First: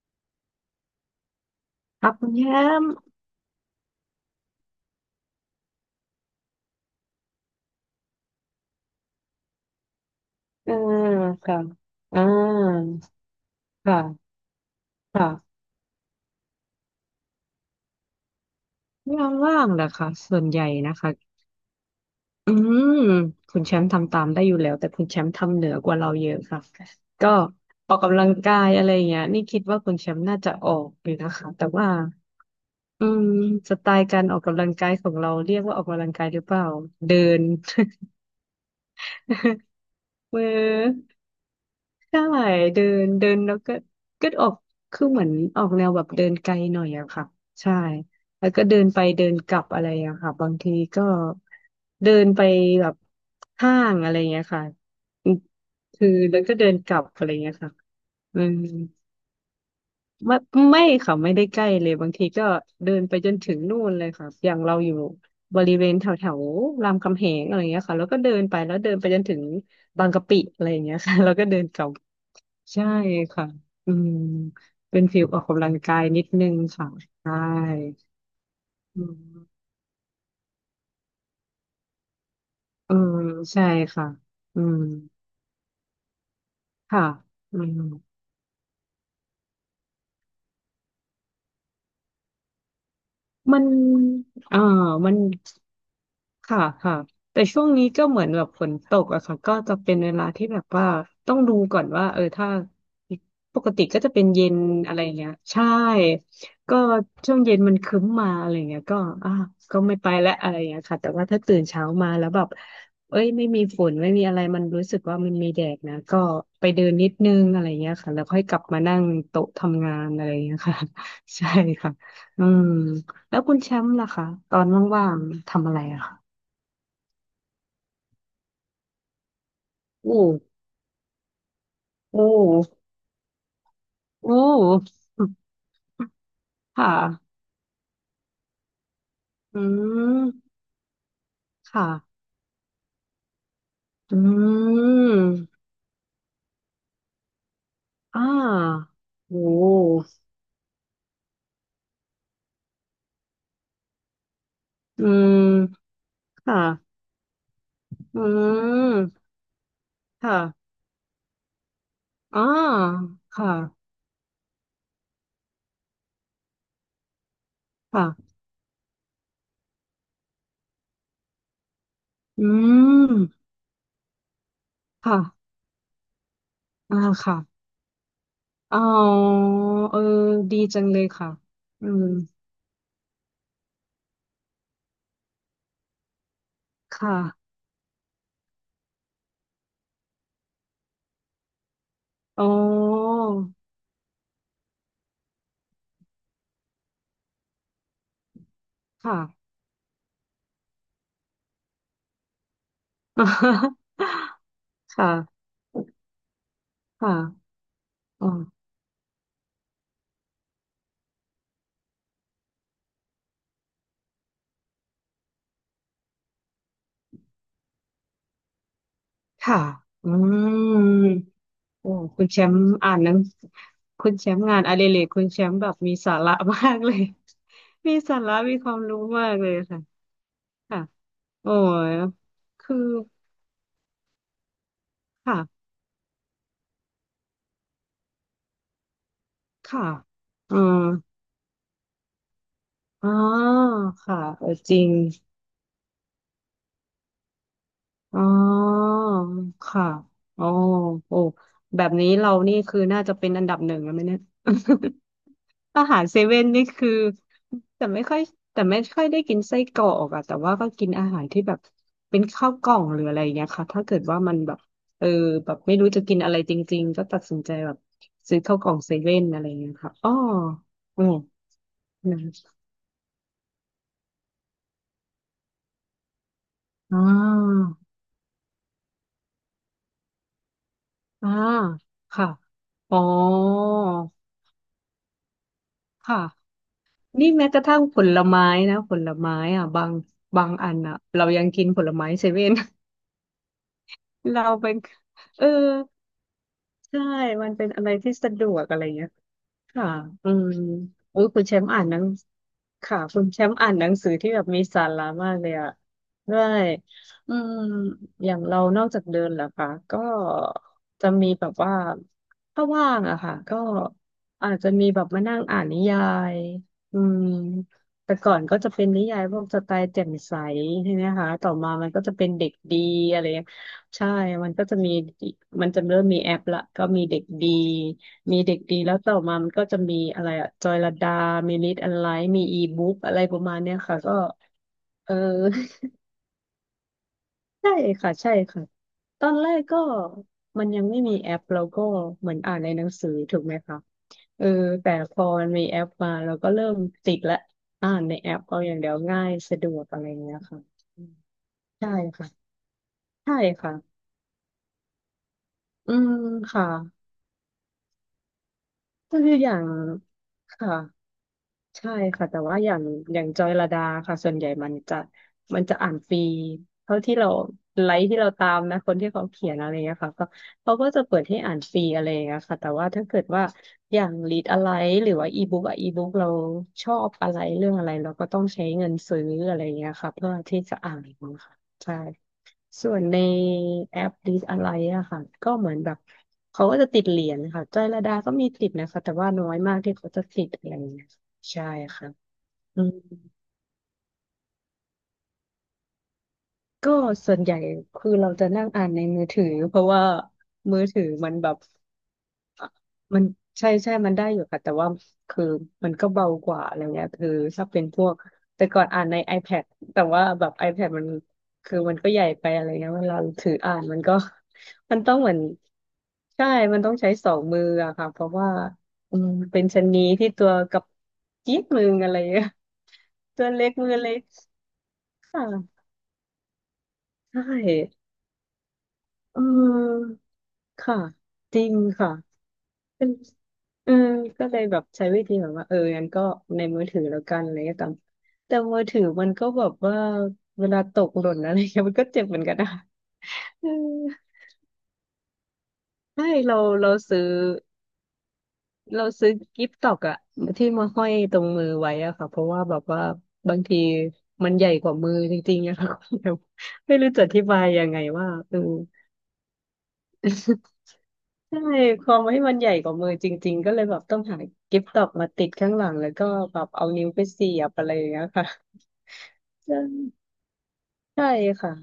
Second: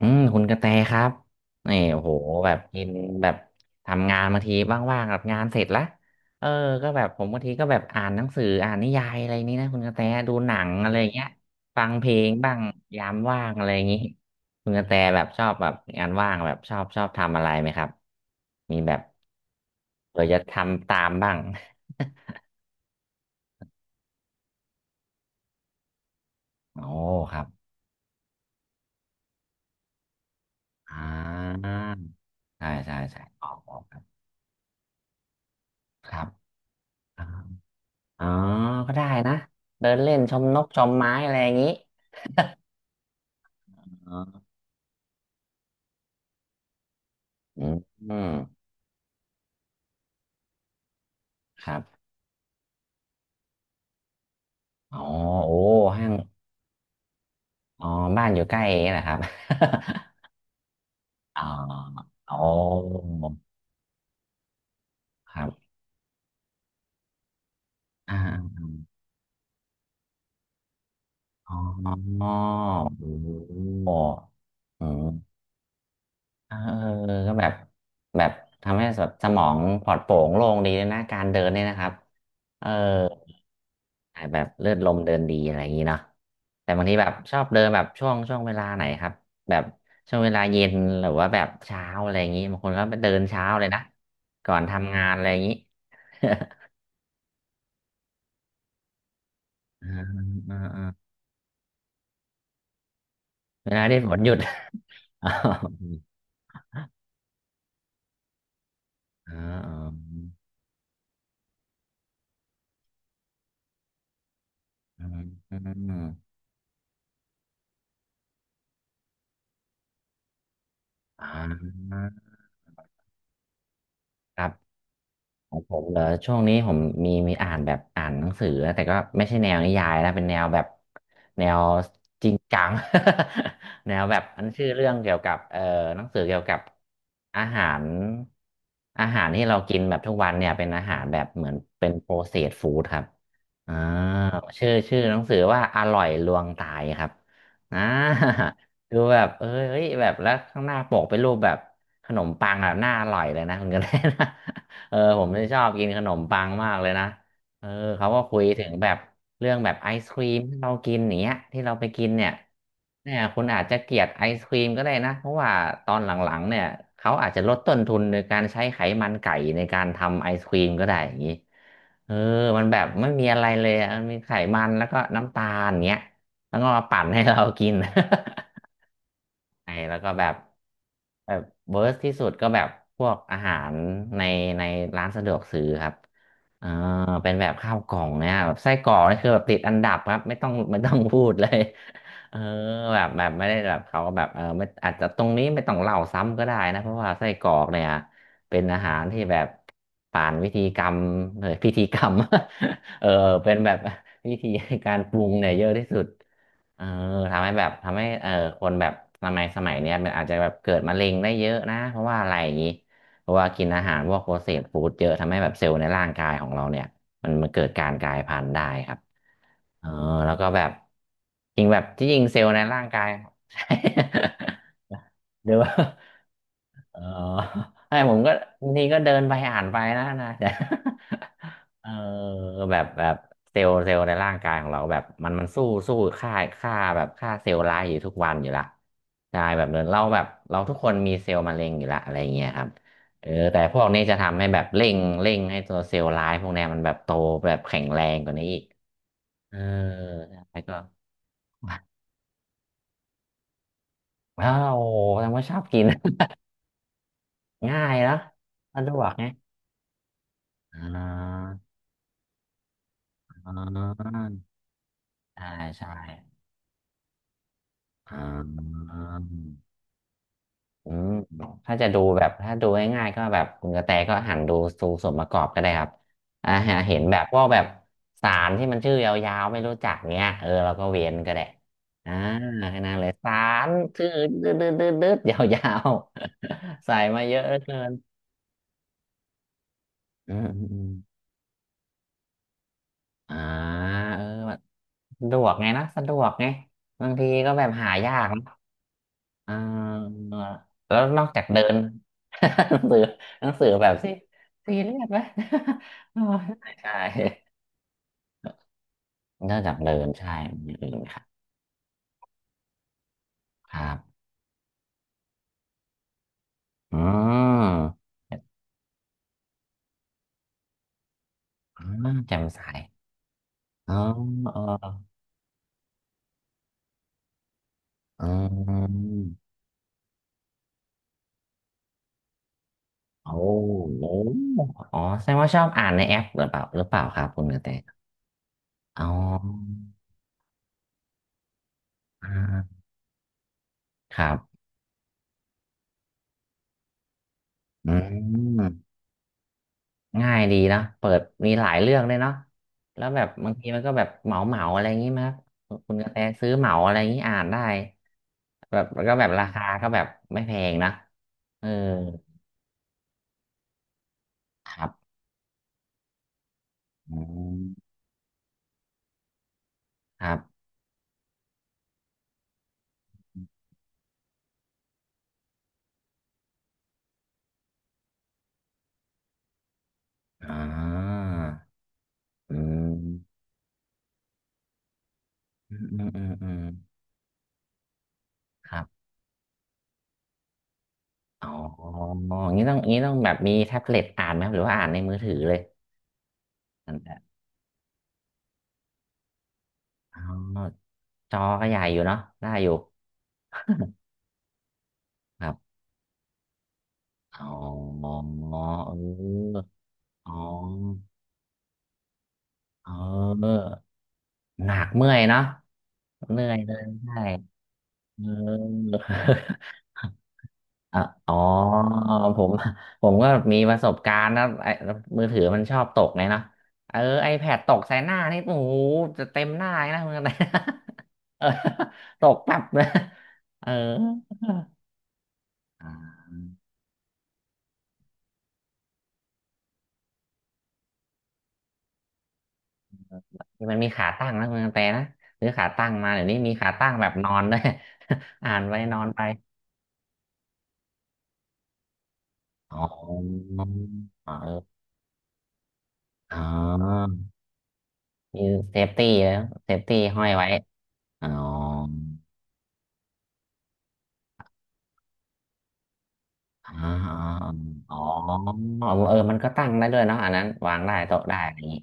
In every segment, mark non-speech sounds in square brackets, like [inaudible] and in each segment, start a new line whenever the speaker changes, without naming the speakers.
อืมคุณกระแตครับนี่โอ้
ครั
โห
บคุณแช
แบบกิ
ม
น
ป์
แบบทำงานบางทีว่างๆแบบงานเสร็จละเออก็แบบผมบางทีก็แบบอ่านหนังสืออ่านนิยายอะไรนี้นะคุณกระแตดูหนั
เอ
ง
อ
อะไรอย่างเงี้ย
ค่ะ
ฟังเพล
อ่า
งบ้างยามว่างอะไรอย่างงี้
ค่ะ
คุณกระแตแบบชอบ
ค่ะ
แบบงานว่างแบบชอบทำอะไรไหมครับมีแบบ
งานว่างเหรอคะ
เผื่อ
ส่
จะ
วน
ท
ใหญ่
ำ
นะ
ตาม
คะ
บ้าง
อืมคุณแชมป์ทำตามได้อยู่แล้วแต่คุณแชมป์ทำเหนือกว่าเราเยอะค่ะ
[laughs] โอ้
ก็
ครับ
ออกกำลังกายอะไรอย่างเงี้ยนี่คิดว่าคุณแชมป์น่าจะออก
อ่
อยู่นะคะแต่
า
ว่า
ใช่ใช่
อื
ใช่
ม
อ๋อ
ส
อก
ไตล์การออกกำลังกายของเราเรียกว่าออกกำลั
ค
ง
รั
กายหรือ
บ
เปล่าเดิน
อ๋อก็ได้นะ เดินเล่นช
[laughs] มื
ม
อ
นกชมไม้อะไรอย่างนี้
ใช่เดินเดินแล้วก็
อ๋อ
ก็ออกคือเหมือนออกแนวแบบเดินไกลหน่อยอะค่ะ
อื
ใช่
มอืม
แล้วก็เดินไปเดินกลับอะไรอะค่ะบางทีก็
ครับ
เดินไปแบบห้างอะไรเงี้ยค่ะ
อ๋อ
อืม
โอ้
คื
ห้า
อ
ง
แล้วก็เดินกลับอะไรเงี้ยค่ะ
อ๋อบ้านอ
อื
ยู่ใก
ม
ล้เองนะครับ
ไม่ไม่ค่ะไม่
[laughs] อ๋อ
ได้ใกล้เลยบางที
โอ้
ก็เดินไปจนถึงนู่นเลยค่ะอย่างเราอยู่
ครั
บ
บ
ริเวณแถวแถวรามคำแหงอะไรเงี้ยค่ะแล้ว
อ่
ก็เดินไป
า
แล้วเดินไปจนถึงบางกะปิอะไรเงี้ยค่ะ [laughs] แล้วก็
อ๋
เดินกลับ
อโอ้
ใช่ค่ะ
โห
อืม
อื
เป็น
ม
ฟิลออกกำลังกายนิดนึ
เออ
งค่ะ
เออก็
ใช่
แบบแบบทำให้
อื
แบบสมอง
ม
ปลอดโปร่งโล่งดีเลยนะการเดินเนี่ยนะครับเออ
เออใช่ค่ะ
แบบ
อื
เลือด
ม
ลมเดินดีอะไรอย่างนี้เนาะแต่บางที
ค่ะ
แบบชอบ
อื
เดินแบ
ม
บช่วงเวลาไหนครับแบบช่วงเวลาเย็นหรือว่าแบบเช้าอะไรอย่างนี้บางคนก็ไปเดินเช้า
มั
เล
น
ยนะก่อ
เออ
นทำงาน
มัน
อะไรอย่างนี้
ค่ะ
[laughs]
ค่ะแต่ช่วงนี้ก็เหมือนแบบฝนตกอะค่ะก็จะ
อ่า
เป็นเวลาที่
อ่า
แบบ
อ่า
ว่าต้องดูก่อนว่าถ้าป
เว
ก
ลา
ติ
ที่
ก็จะ
ฝน
เป็น
หยุด
เย็นอะไร
[laughs] อ๋
เงี้
อ
ย
[laughs]
ใช่ก็ช่วงเย็นมันครึ้มมาอะไรเงี้ยก็อ่ะ
อ๋
ก็ไม่
อ
ไปและอะไรเงี้ยค่ะแต่ว่าถ้าตื่นเช้ามาแล้วแบบเอ้ยไม่มีฝนไม่มีอะไรมันรู้สึก
อ๋อ
ว่ามันมี
อ
แดดนะ
๋
ก็
อ
ไปเดินนิดนึงอะไรเงี้ยค่ะแล้วค่อยกลับมานั่งโต๊ะทำงานอะไรเงี้ยค่ะ
อ๋
[laughs] ใช่ค่ะ
อ
อืมแล้วคุณแชมป์ล่ะคะ
ครับ
ตอนว่างๆ
ของ
ทำ
ผ
อะไร
มเหร
อะ
อ
คะ
ช่วงนี้ผมมีอ่านแบบอ่านหนังสือนะแต่ก็ไม่ใช่แนวนิยาย
อื
นะเป็นแนวแบ
ม
บแนว
อื
จริงจัง
ม
[laughs] แนวแบบ
อื
อันชื่อเรื่อง
ม
เกี่ยวกับหนังสือเกี่ยวกับ
ค่ะ
อาหารอาหารที่เรา
อื
กินแบบทุกวันเนี่ย
ม
เป็นอาหารแบบเหมือนเป็
ค่ะ
นโปรเซสฟู้ดครับอ่า
อื
ชื่อห
ม
นังสือว่าอร่อยลวงตายครับอ่า
อ่า
[laughs] ดูแบบ
โอ้
เอ้ยเอ้ยแบบแล้วข้างหน้าปกเป็นรูปแบบขนมปังแบบน่าอร่อยเลยนะคุณกันได้นะ [laughs] เออ
อื
ผมไม่ชอบกิน
ม
ขนมปัง
ค่ะ
มากเลยนะเออเขาก็
อื
คุยถึงแบบ
ม
เรื่องแบบไอศครี
ค่ะ
มที่เรากินอย่างเนี้ยที่เราไปกินเนี่ย
อ่า
เนี่ยคุณ
ค่ะ
อาจจะเกลียดไอศครีมก็ได้นะเพราะว่าตอนหลังๆเนี่ยเขาอาจจะลดต้นทุนโดย
ค่ะ
การใช้ไขมันไก่ในการทำไอศครีมก็ได้อย่างนี้เออ
อื
มันแบบไม่มีอะ
ม
ไรเลยอะมันมีไขมันแล้วก็
ค่ะ
น้ำตาลเนี้ยแล้วก็มา
อ่า
ปั่นให้
ค่ะ
เรากิน
อ๋อ
ไอ้
เอ
แล้ว
อ
ก็แบบ
ดีจังเลยค่ะ
แบบเวิ
อื
ร์ส
ม
ที่สุดก็แบบพวกอาหารในในร้านสะดวกซื้อครับเออ
ค่ะ
เป็นแบบข้าวกล่องเนี่ยแบบไส้กรอกนี่คือแบบติดอันดับครับไม่ต้องพูดเลยเออ
อ๋อ
แบบแบบไม่ได้แบบเขาแบบเออไม่อาจจะตรงนี้ไม่ต้องเล่าซ้ำก็ได้นะเพราะว่าไส้กรอกเนี่ยเป็นอาหาร
ค่ะ
ที่แบบผ่านวิธีกรรมเออพิธีกรรม [laughs] เออเป็นแบบ
[laughs]
[laughs] วิธีการปรุง
ค่ะ
เนี่ยเยอะที่สุด เออ
ค่ะ
ทำให้แบบทำให้เอ
อ๋อ
อคนแบบสมัยเนี้ยมันอาจจะแบบเกิดมะเร็งได้เยอะนะเพราะว่าอะไรอย่างนี้เพราะว่ากินอาหารพวกโปรเซสฟู้ดเยอะทำให้แบบเซลล์ในร่างกายของเราเนี่ยมันเกิดการกลายพันธุ์ได้ครับ
ค่ะ
เออ
อื
แล้ว
ม
ก็แบบจริงแบบ
โอ้
ที่จริง
คุณ
เซ
แช
ลล์
ม
ใน
ป์
ร่าง
อ่าน
กา
ห
ย
นัง
[laughs]
คุณแชมป์งานอดิเรกคุณแช
หรื
ม
อ
ป์แบ
ว่า
บมีสาระมากเล
เออ
ย
[laughs]
[laughs] มี
ให้ผ
สา
มก็
ระมีค
บาง
วาม
ทีก็
รู้
เดิน
มา
ไป
กเลย
อ่านไป
ค่ะ
นะ [laughs] แต่
ค่ะโอ้
[laughs] เออ
ยคื
แบ
อ
บแบบเซลล์ในร่างกายของเราแบบมัน
ค่ะ
สู้ค่าค่าแบบค่าเซลล์ร้ายอยู่ทุกวันอยู่ละใช่แบบเดิ
ค่ะ
นเราแบบ
อื
เราทุก
ม
คนมีเซลล์มะเร็งอยู่ละอะไรอย่างเงี้ยครับ
อ๋อ
เออแต่พวกนี้จะ
ค่ะ
ทำให้
เออ
แบบ
จริ
เร่
ง
งเร่งให้ตัวเซลล์ร้ายพวกเนี้ยมันแบบโตแบบแข็งแรง
อ๋อ
กว่านี้อีกเออ
ค่ะอ๋อ
ใช่ก็
โอ้แบบนี้
[laughs]
เรานี่คือน่าจะเป็นอันดับหนึ่งแล้วไหมเนี่ย
ว้าวแสดงว่าชอบ
[laughs]
กิ
อา
น
หารเซเว่นนี่คือ
[laughs] ง่า
แต่
ย
ไม่
แล้
ค่
ว
อย
สะดวก
ได้
ไง
กินไส้กรอกอะแต่ว่าก็
อ่
กินอาหารที่แบบ
า
เป็นข้าวกล่องหรืออะไรอย่างเงี้ย
อ
ค่ะถ้าเกิดว่า
่า
มันแบบเออ
ใช่
แบบไม่รู้
ใช่
จะกินอะไรจริงๆก็ตัดสินใจแบบ
อ่
ซื้อข้าวกล่อง
า
เซเว่นอะไรอย่างเงี้ยค่ะอ๋อ
อื
อื
ม
ม
ถ้าจะดู
นะ
แบบ ถ้าดูง่ายๆก็แบบคุณกระแตก็หันดูดูส่วนประกอบก็ได้ครับอ่าหาเห็
อ่
นแบบพวกแบ
า
บสารที่มันชื่อยาวๆไม่รู้จักเนี้ยเออเราก็เว้น
อ่า
ก็ได้ อ่า
ค่ะ
แค่นั้
อ๋
น
อ
เลยสารชื่อดืดดืดดืดยาว
ค่ะ
ๆ [laughs] ใส่มา
นี่
เยอะ
แม้
เหลื
ก
อ
ระ
เกิ
ทั่ง
น
ผลไม้นะผลไม้อ่ะบาง
อืมอืม
อั
อื
น
ม
อ่ะเรายังกินผลไม้เซเว่น
อ่าเออ
[laughs] เรา
แบบ
เป็น
สะด
เอ
ว
อ
กไงนะสะดวกไง
ใช่
บางที
มั
ก็
น
แบ
เป็
บ
นอะ
หา
ไร
ยา
ที่
ก
สะดวกอะไรเงี้ย
อ่
ค่ะ
า
อืม
แล้ว
โอ้
นอ
ย
กจา
คุ
ก
ณแช
เดิ
มป์
น
อ่านหนัง
[laughs] หนังสือ
ค่ะคุณแช
หนั
ม
ง
ป์
สือ
อ่านห
แบ
นัง
บซี
สือที่แบบมีสา
เรีย
ระ
สไหม
มากเลยอะ
[laughs] อ๋อ
ด้วย
ใช่
อืมอย่างเรานอกจากเดินแล้ว
นอก
ค่ะ
จากเดิ
ก็
นใช่มีอย่างอื่นไหม
จะ
ครับ
มีแบบว่าถ้าว่างอะค่ะก็
ครับ
อาจจะมีแบบมานั่งอ่านนิยาย
อื
อืม
ม
แต่ก่อนก็จะเป็นนิยายพวกสไตล์แจ่มใสใช่ไหมคะต่อมา
อ่
มันก็จะ
า
เป็น
แจ่ม
เด็ก
ใส
ดีอะไร
อ๋อ
ใช่มัน
เอ
ก็จะมี
อ
มันจะเริ่มมีแอปละก็มีเด็กดี
อื
มีเด็กดีแล้วต่อมามั
ม
นก็จะมีอะไรอะจอยลดามีลิตอันไลท์มีอีบุ๊กอะไร
โอ้
ป
โ
ระมาณเนี้ยค่ะ
ห
ก็
อ๋อ
เออ
แสดงว่าชอบอ่านในแอปหรือเปล่าครับคุณก
[laughs]
ระแต
ใช่ค่ะ ใช่ค่ะ
อ๋อ
ตอนแรกก็มันยังไม่มีแอปเราก็เห
อ่
มือนอ่านใน
า
หนังสือถูกไหมคะ
ครั
เออ
บ
แต่พอมันมีแอปมาเราก็เริ่มติดละอ่า
อื
นในแอปเอา
ม
อย่างเดียวง่ายสะดวกอะไรอย่าง
ง่า
เงี้ย
ยดี
ค่ะ
เนาะ
อื
เปิ
ม
ดมีหลาย
ใช่
เรื่องเลย
ค่ะ
เนาะแล้วแบบ
ใช่
บางทีมันก็แบ
ค่ะ
บเหมาเหมาอะไรอย่างงี้มั้ยครับ
อื
คุณกระ
ม
แตซื้อเห
ค่ะ
มาอะไรอย่างงี้อ่านได้แบบแล้วก็
ก็
แบบ
คือ
รา
อย่า
คา
ง
ก็แบบไม่แพ
ค่ะ
งนะเออ
ใช่ค่ะแต่ว่าอย่างจอยลดาค่ะส่วนใหญ่มั
ค
น
รั
จะ
บ
อ่านฟรีเท่าที่
อื
เราไล
ม
ค์ที่เราตามนะคนที่เขาเขียนอะไรเงี้ยค่ะ
ค
ก็
รับ
เขาก็จะเปิดให้อ่านฟรีอะไรเงี้ยค่ะแต่ว่าถ้าเกิดว่าอย่างรีดอะไรหรือว่าอีบุ๊กอะอีบุ๊กเราชอบอะไรเรื่องอะไรเราก็ต้องใช้เงินซื้ออะไรเงี้ยค่ะเพื่อ
อ่
ที่จะอ่าน
า
ค่ะใช่
อื
ส่
ม
วนในแอป Dis อะไรอะค่ะก็เหมื
อื
อน
ม
แบบ
อืมอืมอืม
เขาก็จะติดเหรียญค่ะจรอยลดาก็มีติ
ค
ด
รั
นะ
บ
คะแต่ว่าน้อยมากที่เขาจะติดอะไรอย่างเงี้ย
อ๋อ
ใช่ค่ะ
อย่างนี้ต้อง
อื
อย่าง
ม
นี้ต้องแบบมีแท็บเล็ตอ่านไหมครับหรือว่าอ่านในมือถือเลย
ก็
นั่นแหละ
ส่วนใหญ่คือเราจะนั่งอ่านในมือถือเพราะว่า
อ๋อ
มือถือมั
จ
น
อ
แบบ
ก็ใหญ่อยู่เนาะได้อยู่
มันใช่
[laughs]
มันได้อยู่ค่ะแต่ว่า
ค
คือ
รับ
มันก็เบากว่าอะไรเงี้ยคือ
อ๋
ถ้าเป็นพว
อ
ก
เออ
แต่ก่อนอ่านใน iPad แต่ว่า
อ๋อ
แบบ iPad มันคือมันก็ใหญ่ไปอะไร
เ
เงี้ยเวลาถือ
ออ
อ่านมันก็
หนัก
[laughs] มัน
เมื่
ต้
อ
อง
ย
เหมือน
เนาะเห
ใช่
นื่อยเล
มัน
ย
ต้องใช้
ใช่
สองมืออะค่ะเพ
เอ
ราะว่า
อ
อืมเป็น
[laughs]
ชะนีที่ตัวกับ
อ่ะอ๋อ
จี๊ดมืออะไร
ผ
เงี้ย
มผมก็
[laughs] ตัว
มี
เล็ก
ประส
มือ
บ
เล็
กา
ก
รณ์นะไอ้มือ
ค
ถือมันชอ
่ะ
บตกไงเนาะเออ
ใช่
iPad ตกใส่หน้านี่โอ้โหจะ
อื
เต็มหน้าเลยนะ [laughs] มกัน
ม
นะ
ค่ะ
เออ
จริงค่ะ
ตกแป๊บเลย
เป็น
เออ
เออก็เลยแบบใช้วิธีแบบว่าเออ
อ่
งั้น
า
ก็ในมือถือแล้วกันอะไรก็ตามแต่มือถือมันก็แบบว่าเวลาตกหล่นอะไรเงี้ยมันก็เจ็บเหมือนกันนะ [laughs] เออ
มันมีขาตั้งนะมังแต่นะซื้อขาตั้งมาเดี๋ย
ใช่
วนี้มี
เรา
ขาตั้
เรา
งแบบ
ซื้
น
อ
อนด้วย [laughs] อ่านไปนอ
เรา
นไป
ซื้อกิฟต์ตอกอะที่มาห้อยตรงมือไว้อะค่ะเพราะว่าแบ
อ๋
บ
อ
ว่าบางที
เอ
มัน
อ
ใหญ่กว่ามือจริงๆอะ [laughs] ค่ะ
อ๋อ
[laughs] ไม่รู้จะอธิบายยังไงว่า
มี
เออ
เซฟตี้แล้วเซฟตี้ห้อยไว้อ๋อ
ใช่ ความให้มันใหญ่กว่ามือจริงๆก็เลยแบบต้องหากิฟต์ดอกมาติดข้างหลังแล้วก็แบบเอา
อ๋
นิ้วไป
อ
เสียบอะไร
อ๋อ
อย่างเงี้ยค่ะ
อ๋อเออมันก็ตั้ง
ใช่
ได้ด้วยเนาะอันนั้นวางได้โต๊ะ
ใช่
ได้อะไรอย่าง
ค่ะ
นี้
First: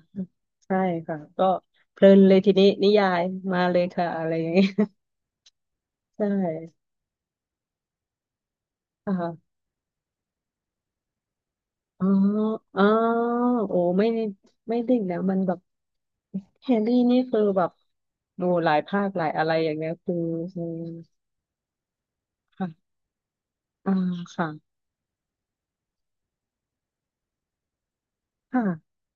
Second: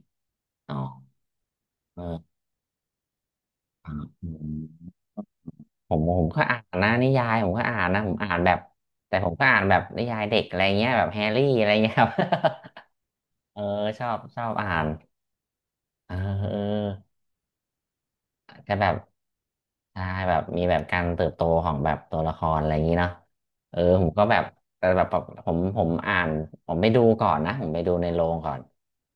อ๋อ
ใช่ค่ะก็เพ
เอ
ลิน
อ
เลยทีนี้นิยายมาเลย
อ๋อ
ค่ะอะ
อื
ไรอย่างเงี้ย
มผม
[laughs] ใช
ผมก็อ่าน
่
นะนิยายผมก็อ่านนะผมอ่านแบบแต่ผมก็
อ่า
อ่านแบบนิยายเด็กอะไรเงี้ยแบบแฮร์รี่อะไรเงี้ยค
อ๋
รั
อ
บ
อ๋อ
[laughs] เออ
โอ้
ช
ไม่
อบ
ได่
ชอบอ่าน
ดิ่ง้นะมันแบบ
เออเอ
แฮร์รี่
อ
นี่คือแบบดูห
ก็
ลาย
แบบ
ภาคหลายอะไรอย่างเงี้ย
ใช่
คือ
แบบมี
อื
แบบ
ม
การเติบโตของแบบตัวละครอะไรอย่าง
ค่ะ
นี้เนาะเออ
อ่า
ผมก็แบบ
ค่ะ
แต่แบบผมอ่านผมไปดูก่อนนะผมไปดูในโรงก่อน
ค่ะ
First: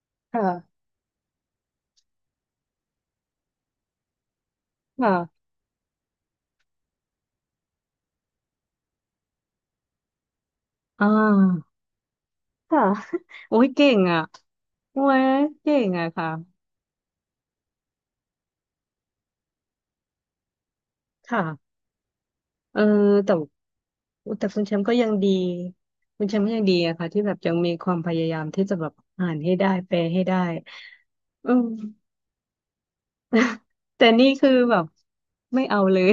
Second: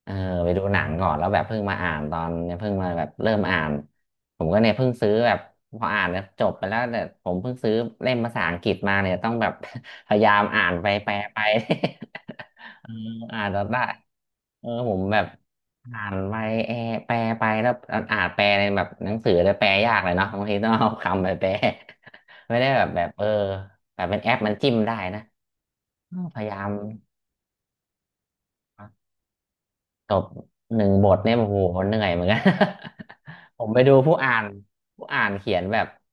เออ
ค่ะ
ไปดูหนังก่อนแล้วแบบเพิ่งมาอ่านตอนเนี่ยเพิ่งมาแบบเริ่มอ่านผมก็เนี่ยเพิ่งซื้อแบบ
ค่ะ
พออ่านแล้วจบไปแล้วแต่ผมเพิ่งซื้อเล่มภาษาอังกฤษมาเนี่ยต้องแบบ [laughs] พยายามอ่านไป
อ่
แปลไป
า
[laughs]
ค่ะ
เออ [laughs] อ่าน
[laughs] โอ้
จน
ย
ได้
เก่งอ่ะ
เออผ
โอ้
มแบ
ย
บ
เก่ง
อ่า
อ่ะ
น
ค่ะ
ไปแอแปลไปแล้วอ่านแปลในแบบหนังสือแต่แปลยากเลยเนาะบางทีต้องเอาคำไปแปล
ค่ะ
[laughs] ไม่ได้
เอ
แบ
อ
บแบบเออ
แต่
แบบเป็นแอป
แต่
มัน
คุณ
จิ้
แช
ม
มป์
ได้
ก็ยัง
นะ
ดี
เออ
คุณแช
พ
มป์
ยา
ก็
ยา
ยัง
ม
ดีอะค่ะที่แบบยังมีความพยายามที่จะแบบอ่านให้ได้แปล
จ
ให้
บ
ได้
1 บทเนี่ยโอ้
อื
โห
ม
เหนื่อยเหมือนกัน [laughs] ผมไปดู
[laughs] แต่
ผู้
นี่
อ่าน
คือแบบ
ผู้อ่านเขีย
ไม่
นแบ
เอา
บ
เลย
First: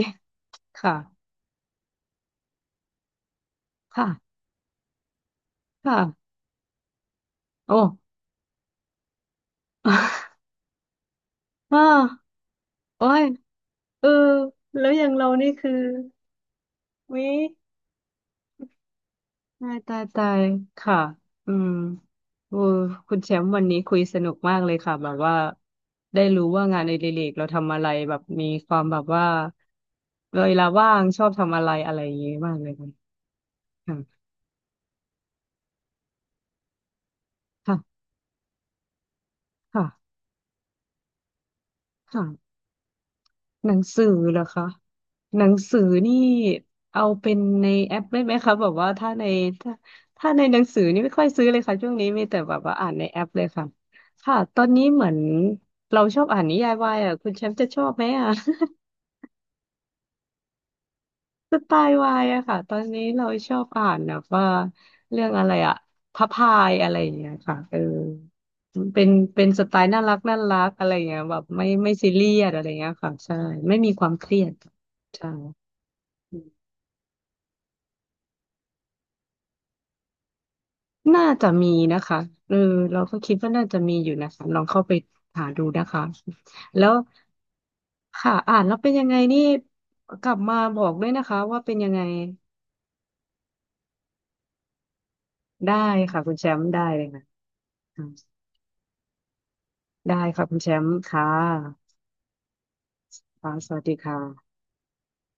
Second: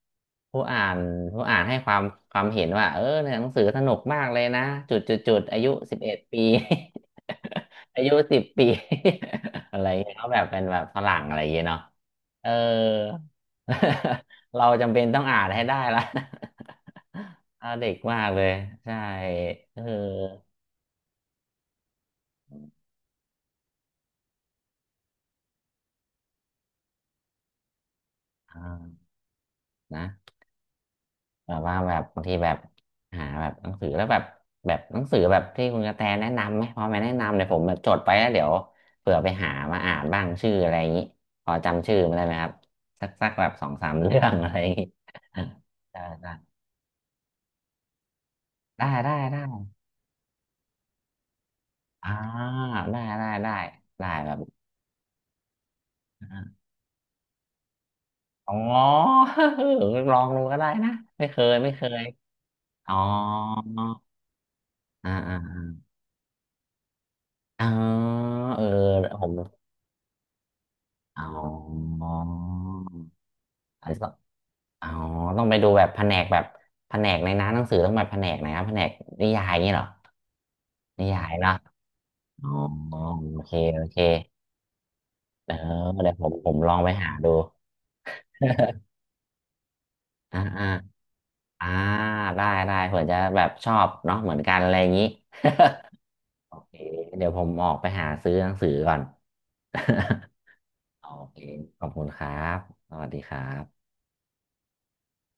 ผู้
[laughs]
อ่า
ค่ะ
นผู้อ่านให้ความความเห็นว่าเออเนี่ยหนังสือสนุก
ค่ะ
มากเลยนะจุดจุดจุดอายุสิบเอ็ด
ค่ะ
ปี
โอ้
[laughs] อายุ10 ปี [laughs] อะไรเงี้ยเขาแบบเป็
[laughs]
นแบบฝรั่งอะไรอย่างเงี้ยเนาะ
อ้า
เออ
โอ้ยเออ
[laughs] เรา
แล้ว
จำเป็
อ
น
ย่าง
ต้อง
เรา
อ่าน
นี่
ให้
คือ
ได้ละ
วิ
[laughs] เอาเด็กมากเลยใช่
ตาย
เออ
ตายตายค่ะอืมโอ้คุณแชมป์วันนี้คุยสนุกมากเลยค่ะแบบว่าได้รู้ว่างานอดิเรกเราทำอะไรแบบมี
อ่
ความแบบ
า
ว่า
นะ
เวลาว่างชอบ
แบ
ทำ
บ
อะไร
ว่าแบ
อะไร
บ
อย่าง
บาง
เงี้
ที
ย
แบ
มา
บ
กเลยค่ะ
หาแบบหนังสือแล้วแบบแบบหนังสือแบบที่คุณกระแตแนะนำไหมพอมาแนะนำเดี๋ยวผมแบบจด
ค่ะ
ไปแล้วเดี๋ยวเผื่อไปหามา
ค่ะ
อ่านบ้างชื่ออะไรอย่างนี้พอจำชื่อมาได้
ค่ะ
ไหมครับสักสักแบบสอ
ห
ง
นัง
สาม
สือ
เรื่อง
เหรอ
อะไรอ
คะ
ย่างนี้ [laughs]
หนังสือ
ได้
นี่
ได้
เอาเป็นในแอปได้ไหมคะแบบ
ได้
ว่าถ้า
ได้
ใน
ได้
ถ้าถ้าในหนังสือนี่ไม่ค่อยซื้อเลยค่ะช่วงนี้
อ่า
มีแต่แบบว่าอ่าน
ได้
ในแอ
ได้
ปเลย
ได้
ค่ะ
ได้แบ
ค่ะ
บ
ตอนนี้เหมือนเราชอบอ่านนิยายวายอ่ะคุณแชมป์จะชอบไหมอ่ะ
อ๋
[laughs]
อ [laughs] ลองดูก็ได้นะไม่เคย
ส
ไม่
ไต
เค
ล์
ย
วายอะค่ะตอน
อ๋อ
นี้เราชอบอ่านแบบว่า
อ่า
เรื่อง
อ่า
อะไรอะพระพายอะไรอย่างเงี้ยค่ะ
อ๋อ
เออ
เออ
เป็น
ผม
เป็นสไตล์น่ารักน่ารักอะไรอย่างเงี้
อ๋
ยแบบไม่
อ
ไม่ซีเรียสอะไรอย่างเงี้ยค่ะใช่ไม่มีความเครียด
อ๋อ
ใช่
ต้องไปดูแบบแผนกแบบแผนกในร้านหนังสือต้องไปแผนกไหนครับแผนกนิยายอย่างนี้เหรอนิยา
น่า
ย
จะ
เนาะ
มีนะคะ
อ๋อ
เออเราก็คิด
โอ
ว่า
เค
น่าจะ
โอ
มี
เค
อยู่นะคะลองเข้าไปหา
เออ
ดูนะคะ
เดี๋ยวผมลอง
แล้
ไป
ว
หาดู
ค่ะอ่านแล้ว
[laughs]
เป็นยังไงนี่กลั
อ่า
บมา
อ่า
บอกด้วยนะคะว่า
อ่า
เป็นยังไง
ได้ได้เผื่อจะแบบชอบเนาะเหมือนกันอะไรอย่างนี้
ได้ค่ะคุณแชมป์
[laughs]
ได้
เอ๊ะ
เลยค่ะ
เดี๋ยวผมออกไป
อื
หา
ม
ซื้อหนังสือก่อน
ได้
[laughs]
ค่ะคุณแชมป์
โอ
ค่ะ
เค ขอบคุณครับ สวัสดีครั
ค่ะสวัส
บ
ดีค่ะ